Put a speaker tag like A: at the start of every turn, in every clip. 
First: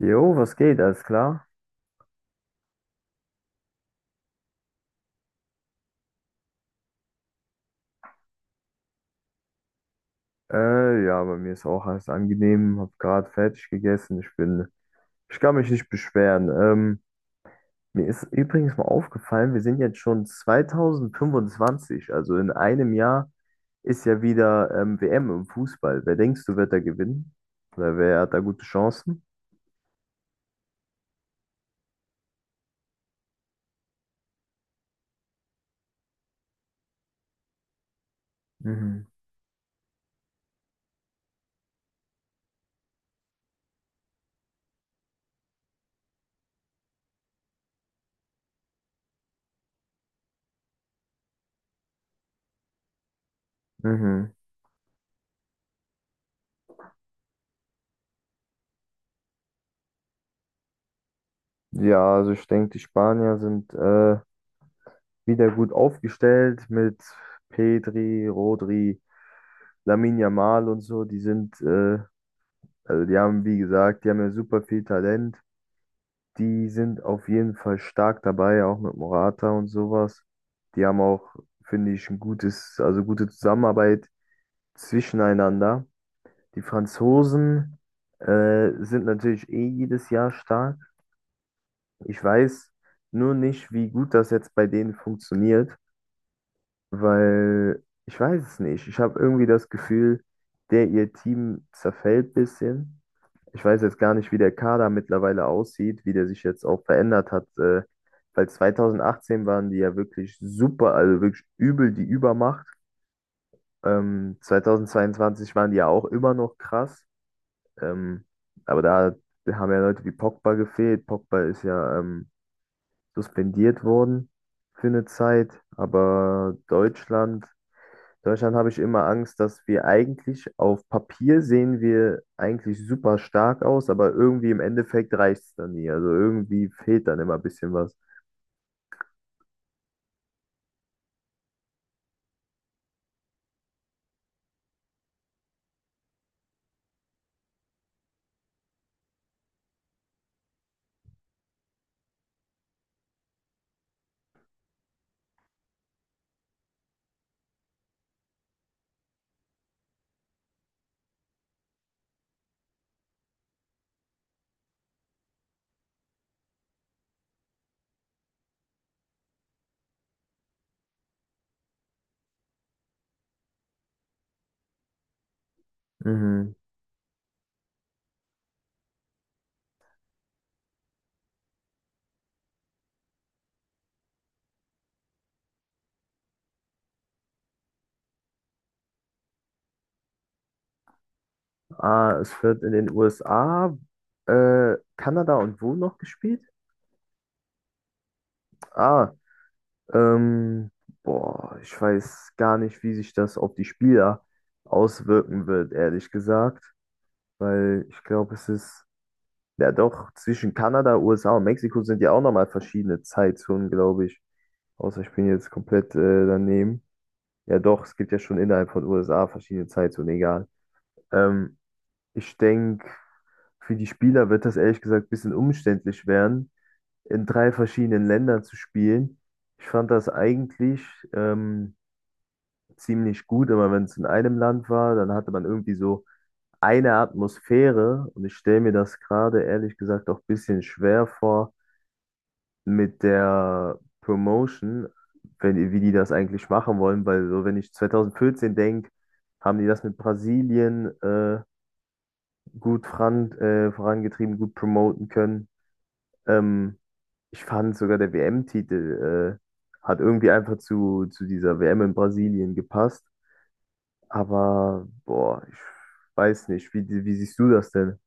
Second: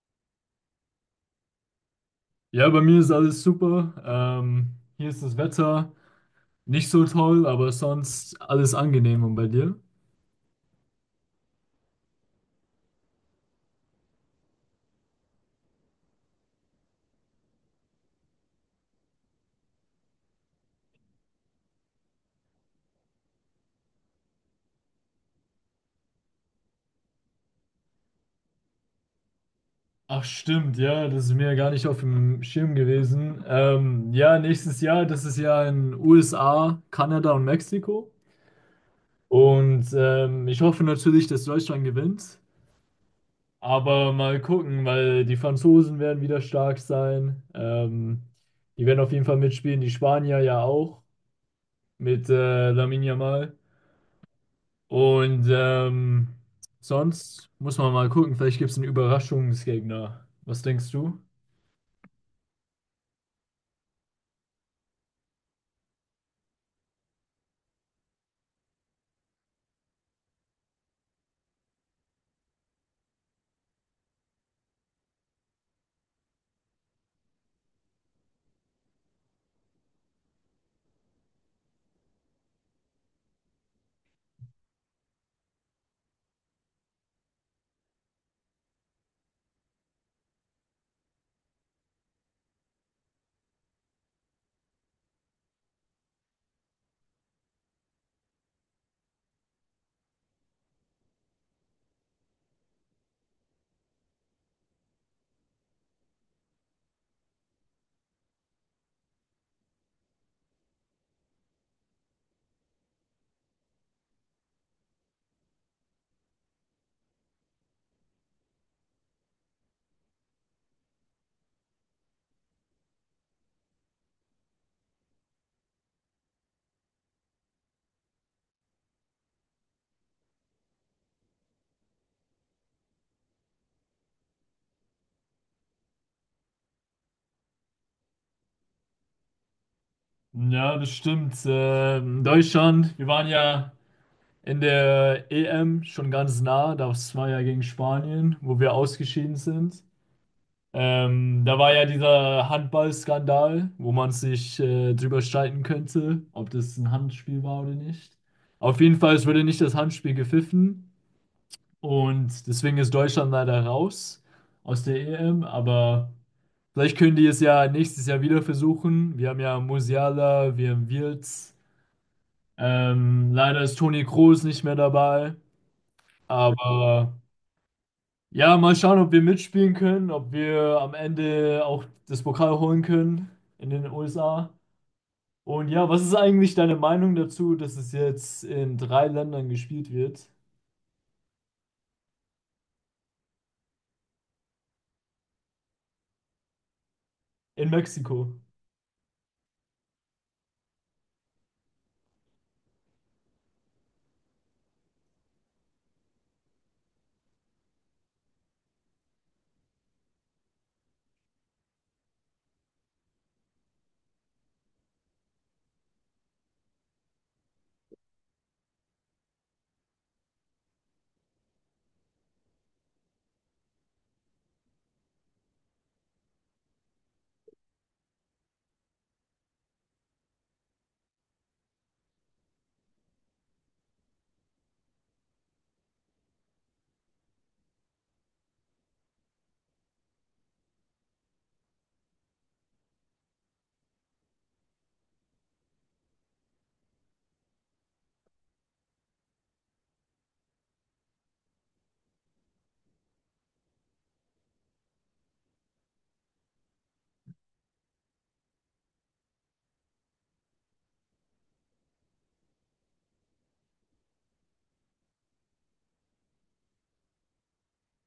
A: Jo, was geht? Alles klar?
B: Ja, bei mir ist alles super. Hier ist das Wetter nicht so toll, aber sonst alles angenehm. Und bei dir?
A: Ja, bei mir ist auch alles angenehm. Hab gerade fertig gegessen. Ich kann mich nicht beschweren. Mir ist übrigens mal aufgefallen, wir sind jetzt schon 2025. Also in einem Jahr ist ja wieder WM im Fußball. Wer denkst du, wird da gewinnen? Oder wer hat da gute Chancen?
B: Ach stimmt, ja, das ist mir gar nicht auf dem Schirm gewesen. Ja, nächstes Jahr, das ist ja in USA, Kanada und Mexiko.
A: Mhm.
B: Und ich hoffe natürlich, dass Deutschland gewinnt. Aber mal gucken, weil die Franzosen werden wieder stark sein. Die werden auf jeden Fall mitspielen, die Spanier ja auch, mit Lamine Yamal.
A: Mhm.
B: Und sonst muss man mal gucken, vielleicht gibt es einen Überraschungsgegner. Was denkst du?
A: Ja, also ich denke, die Spanier sind wieder gut aufgestellt mit Pedri, Rodri. Lamine Yamal und so, die sind also die haben ja super viel Talent. Die sind auf jeden Fall stark dabei, auch mit Morata und sowas. Die haben auch, finde ich, ein gutes, also gute Zusammenarbeit zwischeneinander. Die Franzosen, sind natürlich eh jedes Jahr stark. Ich weiß nur nicht, wie gut das jetzt bei denen funktioniert, weil ich weiß es nicht. Ich habe irgendwie das Gefühl, der ihr Team zerfällt ein bisschen. Ich weiß jetzt gar nicht, wie der Kader mittlerweile aussieht, wie der sich jetzt auch verändert hat. Weil 2018 waren die ja wirklich super, also wirklich übel die Übermacht. 2022 waren die ja auch immer noch krass. Ähm, aber da haben ja Leute wie Pogba gefehlt. Pogba ist ja suspendiert worden für eine Zeit. Aber Deutschland, habe ich immer Angst, dass wir eigentlich auf Papier sehen wir eigentlich super stark aus, aber irgendwie im Endeffekt reicht es dann nie. Also irgendwie fehlt dann immer ein bisschen was.
B: Ja, das stimmt. Deutschland, wir waren ja in der EM schon ganz nah, das war ja gegen Spanien, wo wir ausgeschieden sind. Da war ja dieser Handballskandal, wo man sich drüber streiten könnte, ob das ein Handspiel war oder nicht. Auf jeden Fall, es wurde nicht das Handspiel gepfiffen. Und deswegen ist Deutschland leider raus aus der EM, aber vielleicht können die es ja nächstes Jahr wieder versuchen. Wir haben ja Musiala, wir haben Wirtz. Leider ist Toni Kroos nicht mehr dabei,
A: Mhm.
B: aber ja, mal schauen, ob wir mitspielen können, ob wir am Ende auch das Pokal holen können in den USA. Und ja, was ist eigentlich deine Meinung dazu, dass es jetzt in drei Ländern gespielt wird?
A: Ah, es wird in den USA, Kanada und wo noch gespielt?
B: In Mexiko.
A: Ah, ähm, boah, ich weiß gar nicht, wie sich das auf die Spieler auswirken wird, ehrlich gesagt, weil ich glaube, ja doch, zwischen Kanada, USA und Mexiko sind ja auch nochmal verschiedene Zeitzonen, glaube ich. Außer ich bin jetzt komplett daneben. Ja, doch, es gibt ja schon innerhalb von USA verschiedene Zeitzonen, egal. Ähm, Ich denke, für die Spieler wird das ehrlich gesagt ein bisschen umständlich werden, in drei verschiedenen Ländern zu spielen. Ich fand das eigentlich ähm, ziemlich gut, immer wenn es in einem Land war, dann hatte man irgendwie so eine Atmosphäre und ich stelle mir das gerade ehrlich gesagt auch ein bisschen schwer vor mit der Promotion, wenn, wie die das eigentlich machen wollen, weil so, wenn ich 2014 denke, haben die das mit Brasilien gut vorangetrieben, gut promoten können. Ähm, Ich fand sogar der WM-Titel hat irgendwie einfach zu dieser WM in Brasilien gepasst. Aber boah, ich weiß nicht, wie siehst du das denn?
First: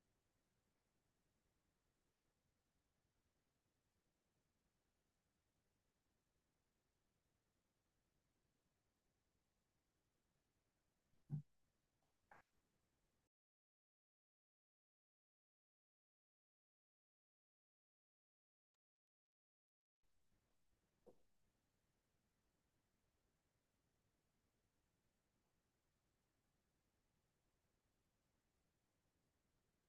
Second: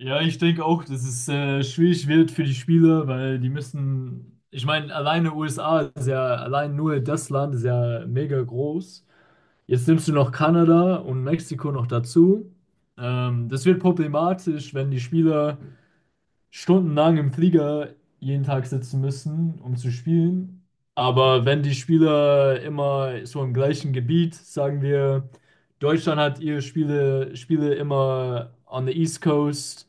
B: Ja, ich denke auch, dass es schwierig wird für die Spieler, weil die müssen, ich meine, alleine USA ist ja, allein nur das Land ist ja mega groß. Jetzt nimmst du noch Kanada und Mexiko noch dazu. Das wird problematisch, wenn die Spieler stundenlang im Flieger jeden Tag sitzen müssen, um zu spielen. Aber wenn die Spieler immer so im gleichen Gebiet, sagen wir, Deutschland hat ihre Spiele immer on the East Coast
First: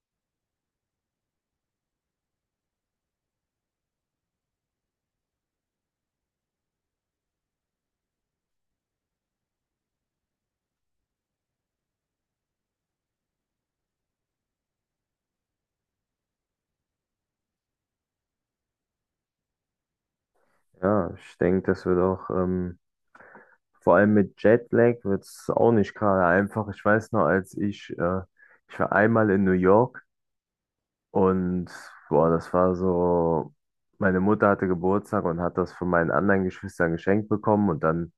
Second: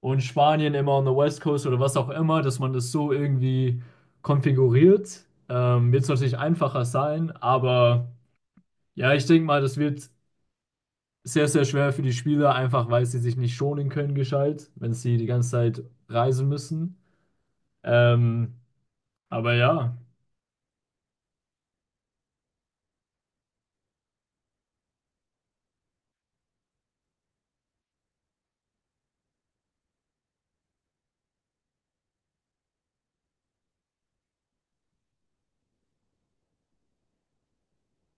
B: und Spanien immer on the West Coast oder was auch immer, dass man das so irgendwie konfiguriert. Wird es natürlich einfacher sein, aber ja, ich denke mal, das wird sehr, sehr schwer für die Spieler, einfach weil sie sich nicht schonen können, gescheit, wenn sie die ganze Zeit reisen müssen. Ähm, aber ja,
A: Ja, ich denke, das wird auch vor allem mit Jetlag wird es auch nicht gerade einfach. Ich weiß noch, ich war einmal in New York und boah, das war so, meine Mutter hatte Geburtstag und hat das von meinen anderen Geschwistern geschenkt bekommen und dann,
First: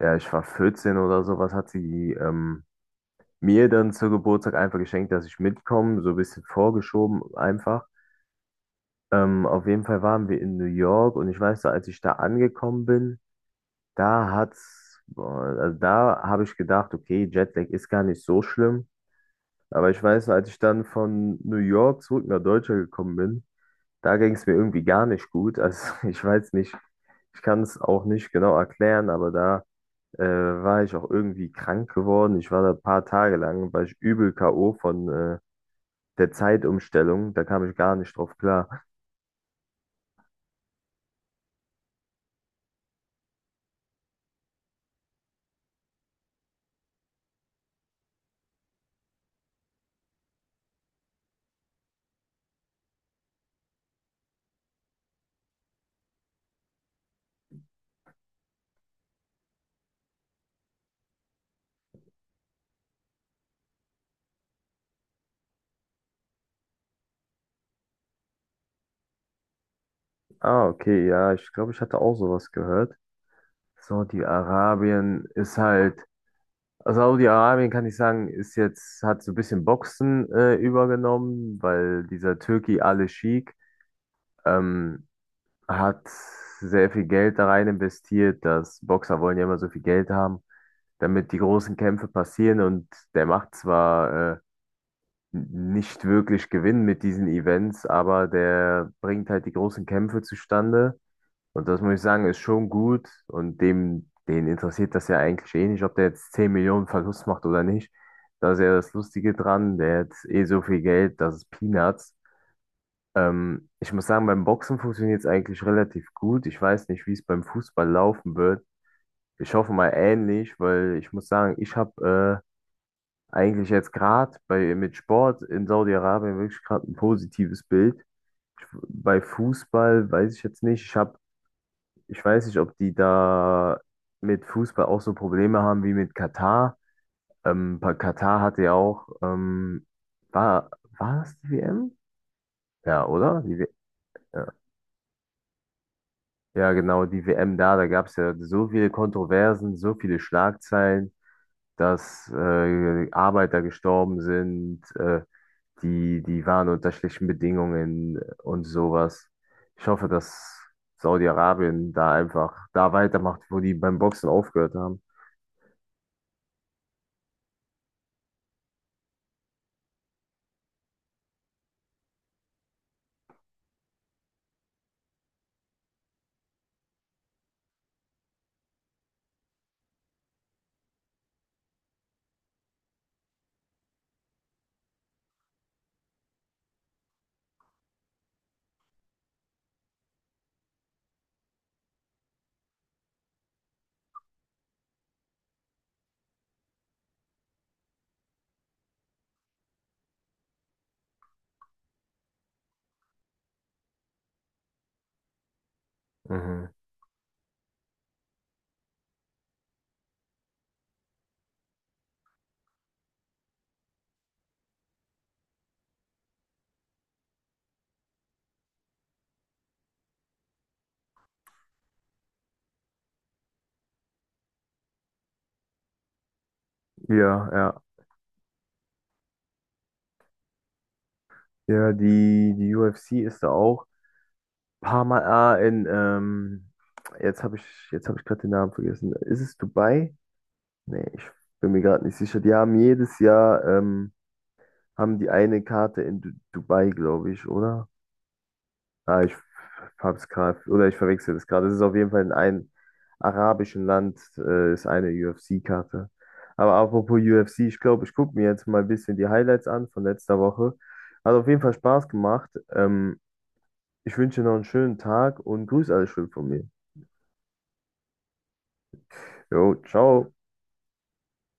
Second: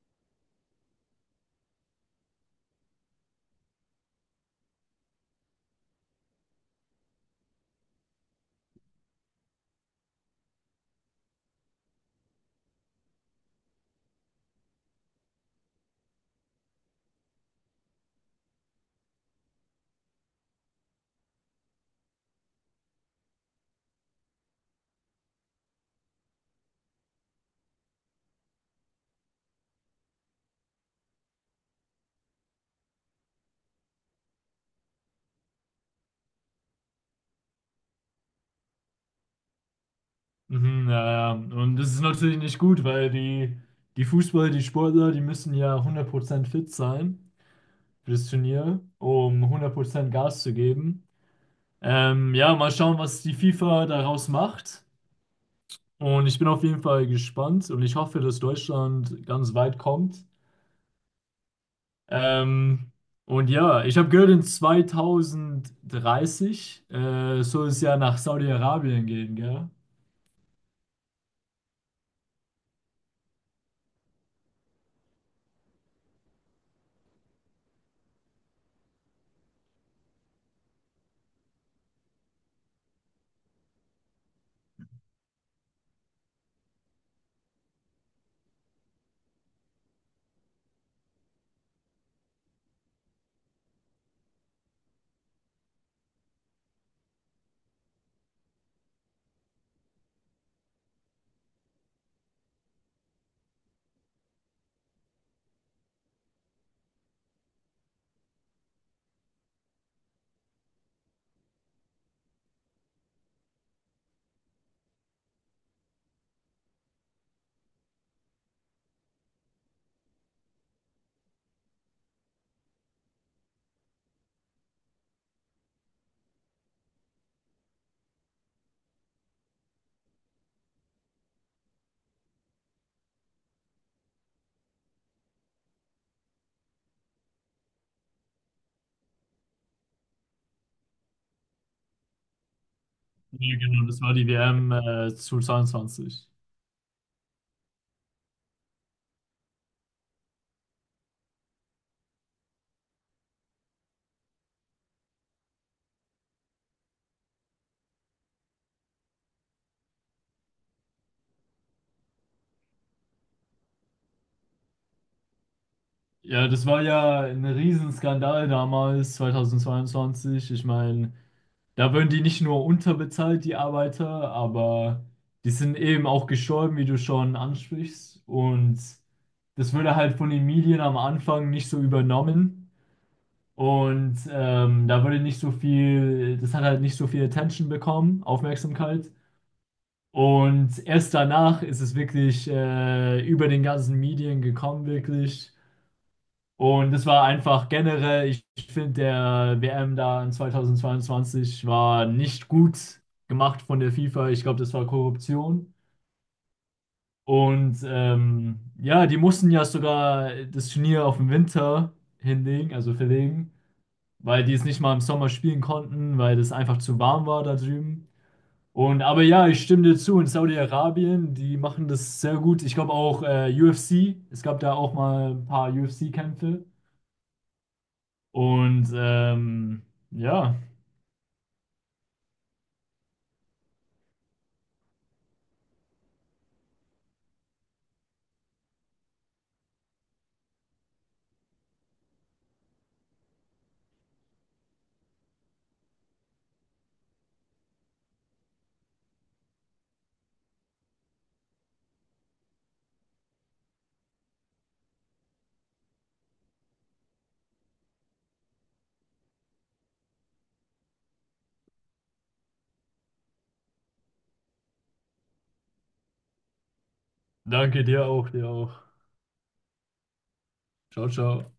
A: ja, ich war 14 oder sowas, hat sie mir dann zu Geburtstag einfach geschenkt, dass ich mitkomme, so ein bisschen vorgeschoben einfach. Auf jeden Fall waren wir in New York und ich weiß noch, als ich da angekommen bin, da hat's, boah, also da habe ich gedacht, okay, Jetlag ist gar nicht so schlimm. Aber ich weiß, als ich dann von New York zurück nach Deutschland gekommen bin, da ging es mir irgendwie gar nicht gut. Also ich weiß nicht, ich kann es auch nicht genau erklären, aber da äh, war ich auch irgendwie krank geworden. Ich war da ein paar Tage lang, war ich übel K.O. von der Zeitumstellung. Da kam ich gar nicht drauf klar.
B: mhm, ja, ja. Und das ist natürlich nicht gut, weil die Fußballer, die Sportler, die müssen ja 100% fit sein für das Turnier, um 100% Gas zu geben. Ja, mal schauen, was die FIFA daraus macht. Und ich bin auf jeden Fall gespannt und ich hoffe, dass Deutschland ganz weit kommt. Ähm, und ja, ich habe gehört, in 2030 soll es ja nach Saudi-Arabien gehen, gell?
A: Ah, okay, ja, ich glaube, ich hatte auch sowas gehört. Saudi-Arabien ist halt. Also Saudi-Arabien kann ich sagen, ist jetzt, hat so ein bisschen Boxen übergenommen, weil dieser Türki Ali Sheikh ähm, hat sehr viel Geld da rein investiert, dass Boxer wollen ja immer so viel Geld haben, damit die großen Kämpfe passieren und der macht zwar nicht wirklich Gewinn mit diesen Events, aber der bringt halt die großen Kämpfe zustande und das muss ich sagen, ist schon gut. Und dem, den interessiert das ja eigentlich eh nicht, ob der jetzt 10 Millionen Verlust macht oder nicht. Da ist ja das Lustige dran, der hat eh so viel Geld, das ist Peanuts. Ich muss sagen, beim Boxen funktioniert es eigentlich relativ gut. Ich weiß nicht, wie es beim Fußball laufen wird. Ich hoffe mal ähnlich, weil ich muss sagen, ich habe eigentlich jetzt gerade bei mit Sport in Saudi-Arabien wirklich gerade ein positives Bild. Ich, bei Fußball weiß ich jetzt nicht. Ich weiß nicht, ob die da mit Fußball auch so Probleme haben wie mit Katar. Bei Katar hatte ja auch, war, war das die WM? Ja, oder?
B: Ja,
A: Die WM,
B: genau, das war die
A: ja.
B: WM zu
A: Ja, genau, die WM da, da gab es ja so viele Kontroversen, so viele Schlagzeilen, dass Arbeiter gestorben sind, die waren unter schlechten Bedingungen und sowas. Ich hoffe, dass Saudi-Arabien da einfach da weitermacht, wo die beim Boxen aufgehört haben.
B: Ja, das war ja ein Riesenskandal damals, 2022. Ich meine, da werden die nicht nur unterbezahlt, die Arbeiter, aber die sind eben auch gestorben, wie du schon ansprichst. Und das würde halt von den Medien am Anfang nicht so übernommen. Und da würde nicht so viel, das hat halt nicht so viel Attention bekommen, Aufmerksamkeit. Und erst danach ist es wirklich über den ganzen Medien gekommen, wirklich. Und es war einfach generell, finde, der WM da in 2022 war nicht gut gemacht von der FIFA. Ich glaube, das war Korruption.
A: Mhm.
B: Und ja, die mussten ja sogar das Turnier auf den Winter hinlegen, also verlegen, weil die es nicht mal im Sommer spielen konnten, weil es einfach zu warm war da drüben. Und aber ja, ich stimme dir zu, in Saudi-Arabien, die machen das sehr gut. Ich glaube auch UFC, es gab da auch mal ein paar UFC-Kämpfe.
A: Ja, ja.
B: Und ja,
A: Ja, die UFC ist da auch ein paar Mal in, jetzt habe ich, jetzt habe ich gerade den Namen vergessen. Ist es Dubai? Nee, ich bin mir gerade nicht sicher. Die haben jedes Jahr, haben die eine Karte in Dubai, glaube ich, oder? Ah, ich hab's gerade, oder ich verwechsel das gerade. Es ist auf jeden Fall in einem arabischen Land, ist eine UFC-Karte. Aber apropos UFC, ich glaube, ich gucke mir jetzt mal ein bisschen die Highlights an von letzter Woche. Hat auf jeden Fall Spaß gemacht. Ich wünsche dir noch einen schönen Tag und grüß alle schön von mir.
B: danke dir auch, dir auch.
A: Jo, ciao.
B: Ciao, ciao.